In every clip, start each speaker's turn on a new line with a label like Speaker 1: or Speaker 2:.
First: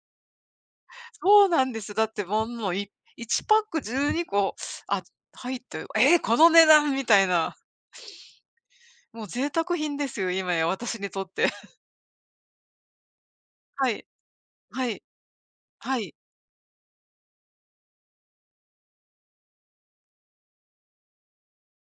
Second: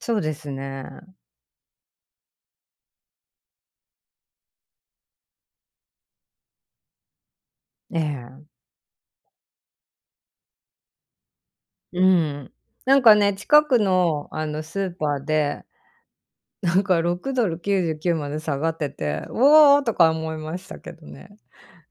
Speaker 1: そうですね。
Speaker 2: そうなんです、だってもんもうい1パック12個、あ、ず入っとゆ「え、この値段！」みたいな。
Speaker 1: ええ。
Speaker 2: もう贅沢品ですよ、今や、私にとって。
Speaker 1: うん、なんかね、近く
Speaker 2: はい。
Speaker 1: のあの
Speaker 2: う
Speaker 1: ス
Speaker 2: は
Speaker 1: ー
Speaker 2: い。
Speaker 1: パーで、
Speaker 2: はい。
Speaker 1: なんか$6.99まで下がってて、「うお！」とか思いましたけどね、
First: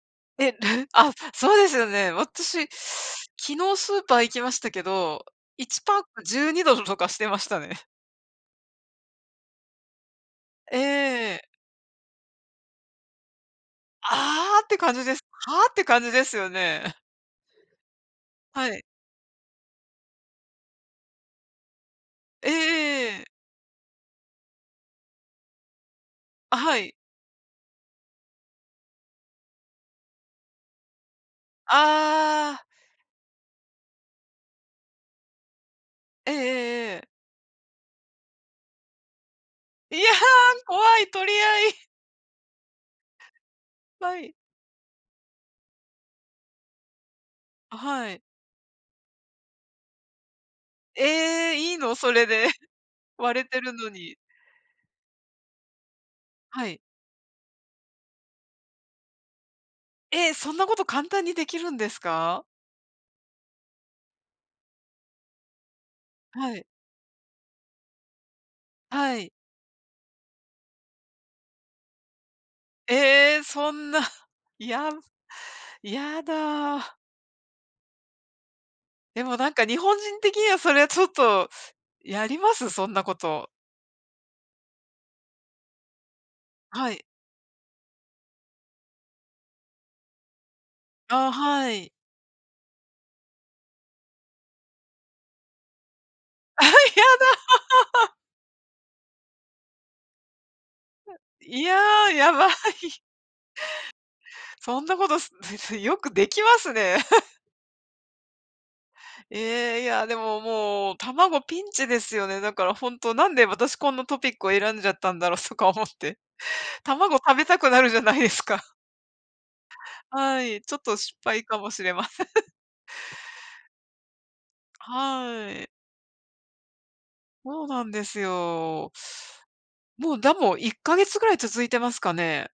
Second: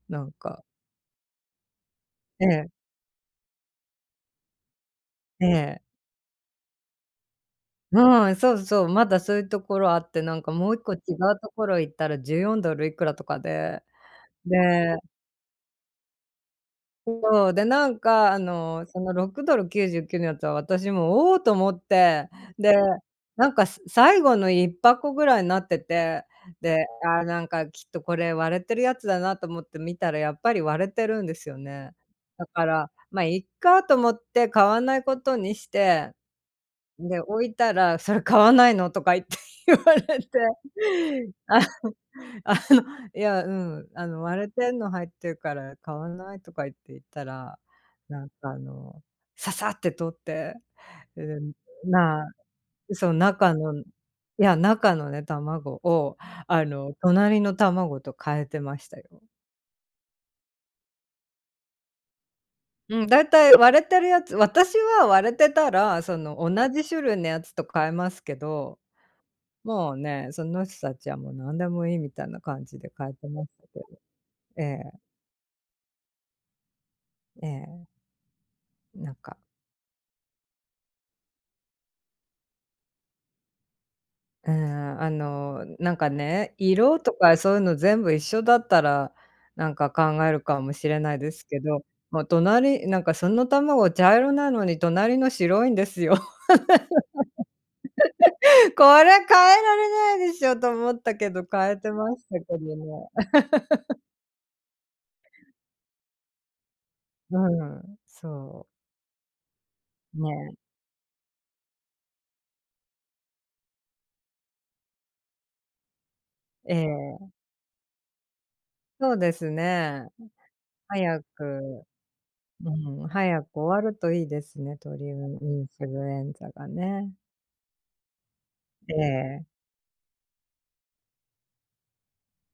Speaker 1: なん
Speaker 2: え、ど
Speaker 1: か。
Speaker 2: ぅふあ、そうですよね、
Speaker 1: え
Speaker 2: 私、
Speaker 1: え。
Speaker 2: 昨日スーパー行きましたけど、
Speaker 1: え
Speaker 2: いち
Speaker 1: え。
Speaker 2: ぱっく$12とかしてましたね。
Speaker 1: うん、そうそう、まだそういうところあって、なんかもう一個違う
Speaker 2: え
Speaker 1: と
Speaker 2: え。
Speaker 1: ころ行ったら$14いくらとかで、
Speaker 2: 「ああ！」って感
Speaker 1: で、ん
Speaker 2: じです。「はあ？」って感じですよね。
Speaker 1: そう、で、なんかあ
Speaker 2: はい。
Speaker 1: の、その$6.99のやつは私も、「おお！」と思って、
Speaker 2: ええ
Speaker 1: で、
Speaker 2: ええ。
Speaker 1: なんかす最後の1箱ぐらいなってて、
Speaker 2: あ、は
Speaker 1: で、
Speaker 2: い。
Speaker 1: ああなんかきっとこれ割れてるやつだなと思って見たらやっぱり割れてるんですよね。だ
Speaker 2: ああ。
Speaker 1: から、「ま、いっか」と思って買わないことにして、
Speaker 2: ええええええ。
Speaker 1: ん、で、置いたら「それ買わないの？」とか言って言わ
Speaker 2: い
Speaker 1: れ
Speaker 2: や、
Speaker 1: て、
Speaker 2: 怖い、取り
Speaker 1: あ
Speaker 2: 合
Speaker 1: ん、
Speaker 2: い。
Speaker 1: あの、いやうん、「あ
Speaker 2: は
Speaker 1: の、
Speaker 2: い。
Speaker 1: 割れてんの入ってるから買わない」とか言って言ったら、
Speaker 2: あ、はい。
Speaker 1: なんかあの、ささって取って、で、
Speaker 2: え、いいの、そ
Speaker 1: まあ、
Speaker 2: れで。
Speaker 1: その
Speaker 2: 割れ
Speaker 1: 中
Speaker 2: てる
Speaker 1: のい
Speaker 2: のに。
Speaker 1: や中のね卵をあ
Speaker 2: はい。
Speaker 1: の隣の卵と変えてましたよ。
Speaker 2: え、そんなこと簡単にできるんですか？
Speaker 1: うん、大体割れてるやつ、私は割れてたら、その、
Speaker 2: はい。
Speaker 1: 同じ種類のやつと変えますけど、
Speaker 2: はい。
Speaker 1: もうね、その人たちはもう何でもいいみたいな感じで変えて
Speaker 2: え、
Speaker 1: ました
Speaker 2: そ
Speaker 1: けど。
Speaker 2: んな、
Speaker 1: え
Speaker 2: や
Speaker 1: え。
Speaker 2: むやだ。
Speaker 1: ええ。なん
Speaker 2: でも
Speaker 1: か
Speaker 2: なんか日本人的にはそれはちょっとやります？そんなこと。
Speaker 1: うーん、あの、なんかね、
Speaker 2: は
Speaker 1: 色
Speaker 2: い。
Speaker 1: とかそういうの全部一緒だったら、なんか考えるかもしれない
Speaker 2: あ、
Speaker 1: ですけ
Speaker 2: は
Speaker 1: ど、
Speaker 2: い。
Speaker 1: もう隣、なんかその卵茶色なのに隣の白いんですよ。
Speaker 2: あ、やだ。
Speaker 1: 「これ変えられないでしょ」と思ったけ ど、
Speaker 2: い
Speaker 1: 変
Speaker 2: や、
Speaker 1: えてまし
Speaker 2: や
Speaker 1: たけ
Speaker 2: ばい。
Speaker 1: どね。
Speaker 2: そんなことすずずいよくできますね。
Speaker 1: う ん、そう。
Speaker 2: え、いや、でも、
Speaker 1: ね。
Speaker 2: もう卵ピンチですよね。だからほんとなんで私こんなトピックを選んじゃったんだろうとか思って。
Speaker 1: え
Speaker 2: 卵
Speaker 1: え。
Speaker 2: 食べたくなるじゃないですか。
Speaker 1: そうですね。うん。
Speaker 2: はい、ちょっと失
Speaker 1: 早
Speaker 2: 敗かもし
Speaker 1: く
Speaker 2: れません。
Speaker 1: うん、早く終わるといいですね、鳥、うん、
Speaker 2: は
Speaker 1: イ
Speaker 2: い。
Speaker 1: ンフルエンザがね。
Speaker 2: そうなんですよ。
Speaker 1: ええ。
Speaker 2: もうだも1ヶ月ぐらい続いてますかね。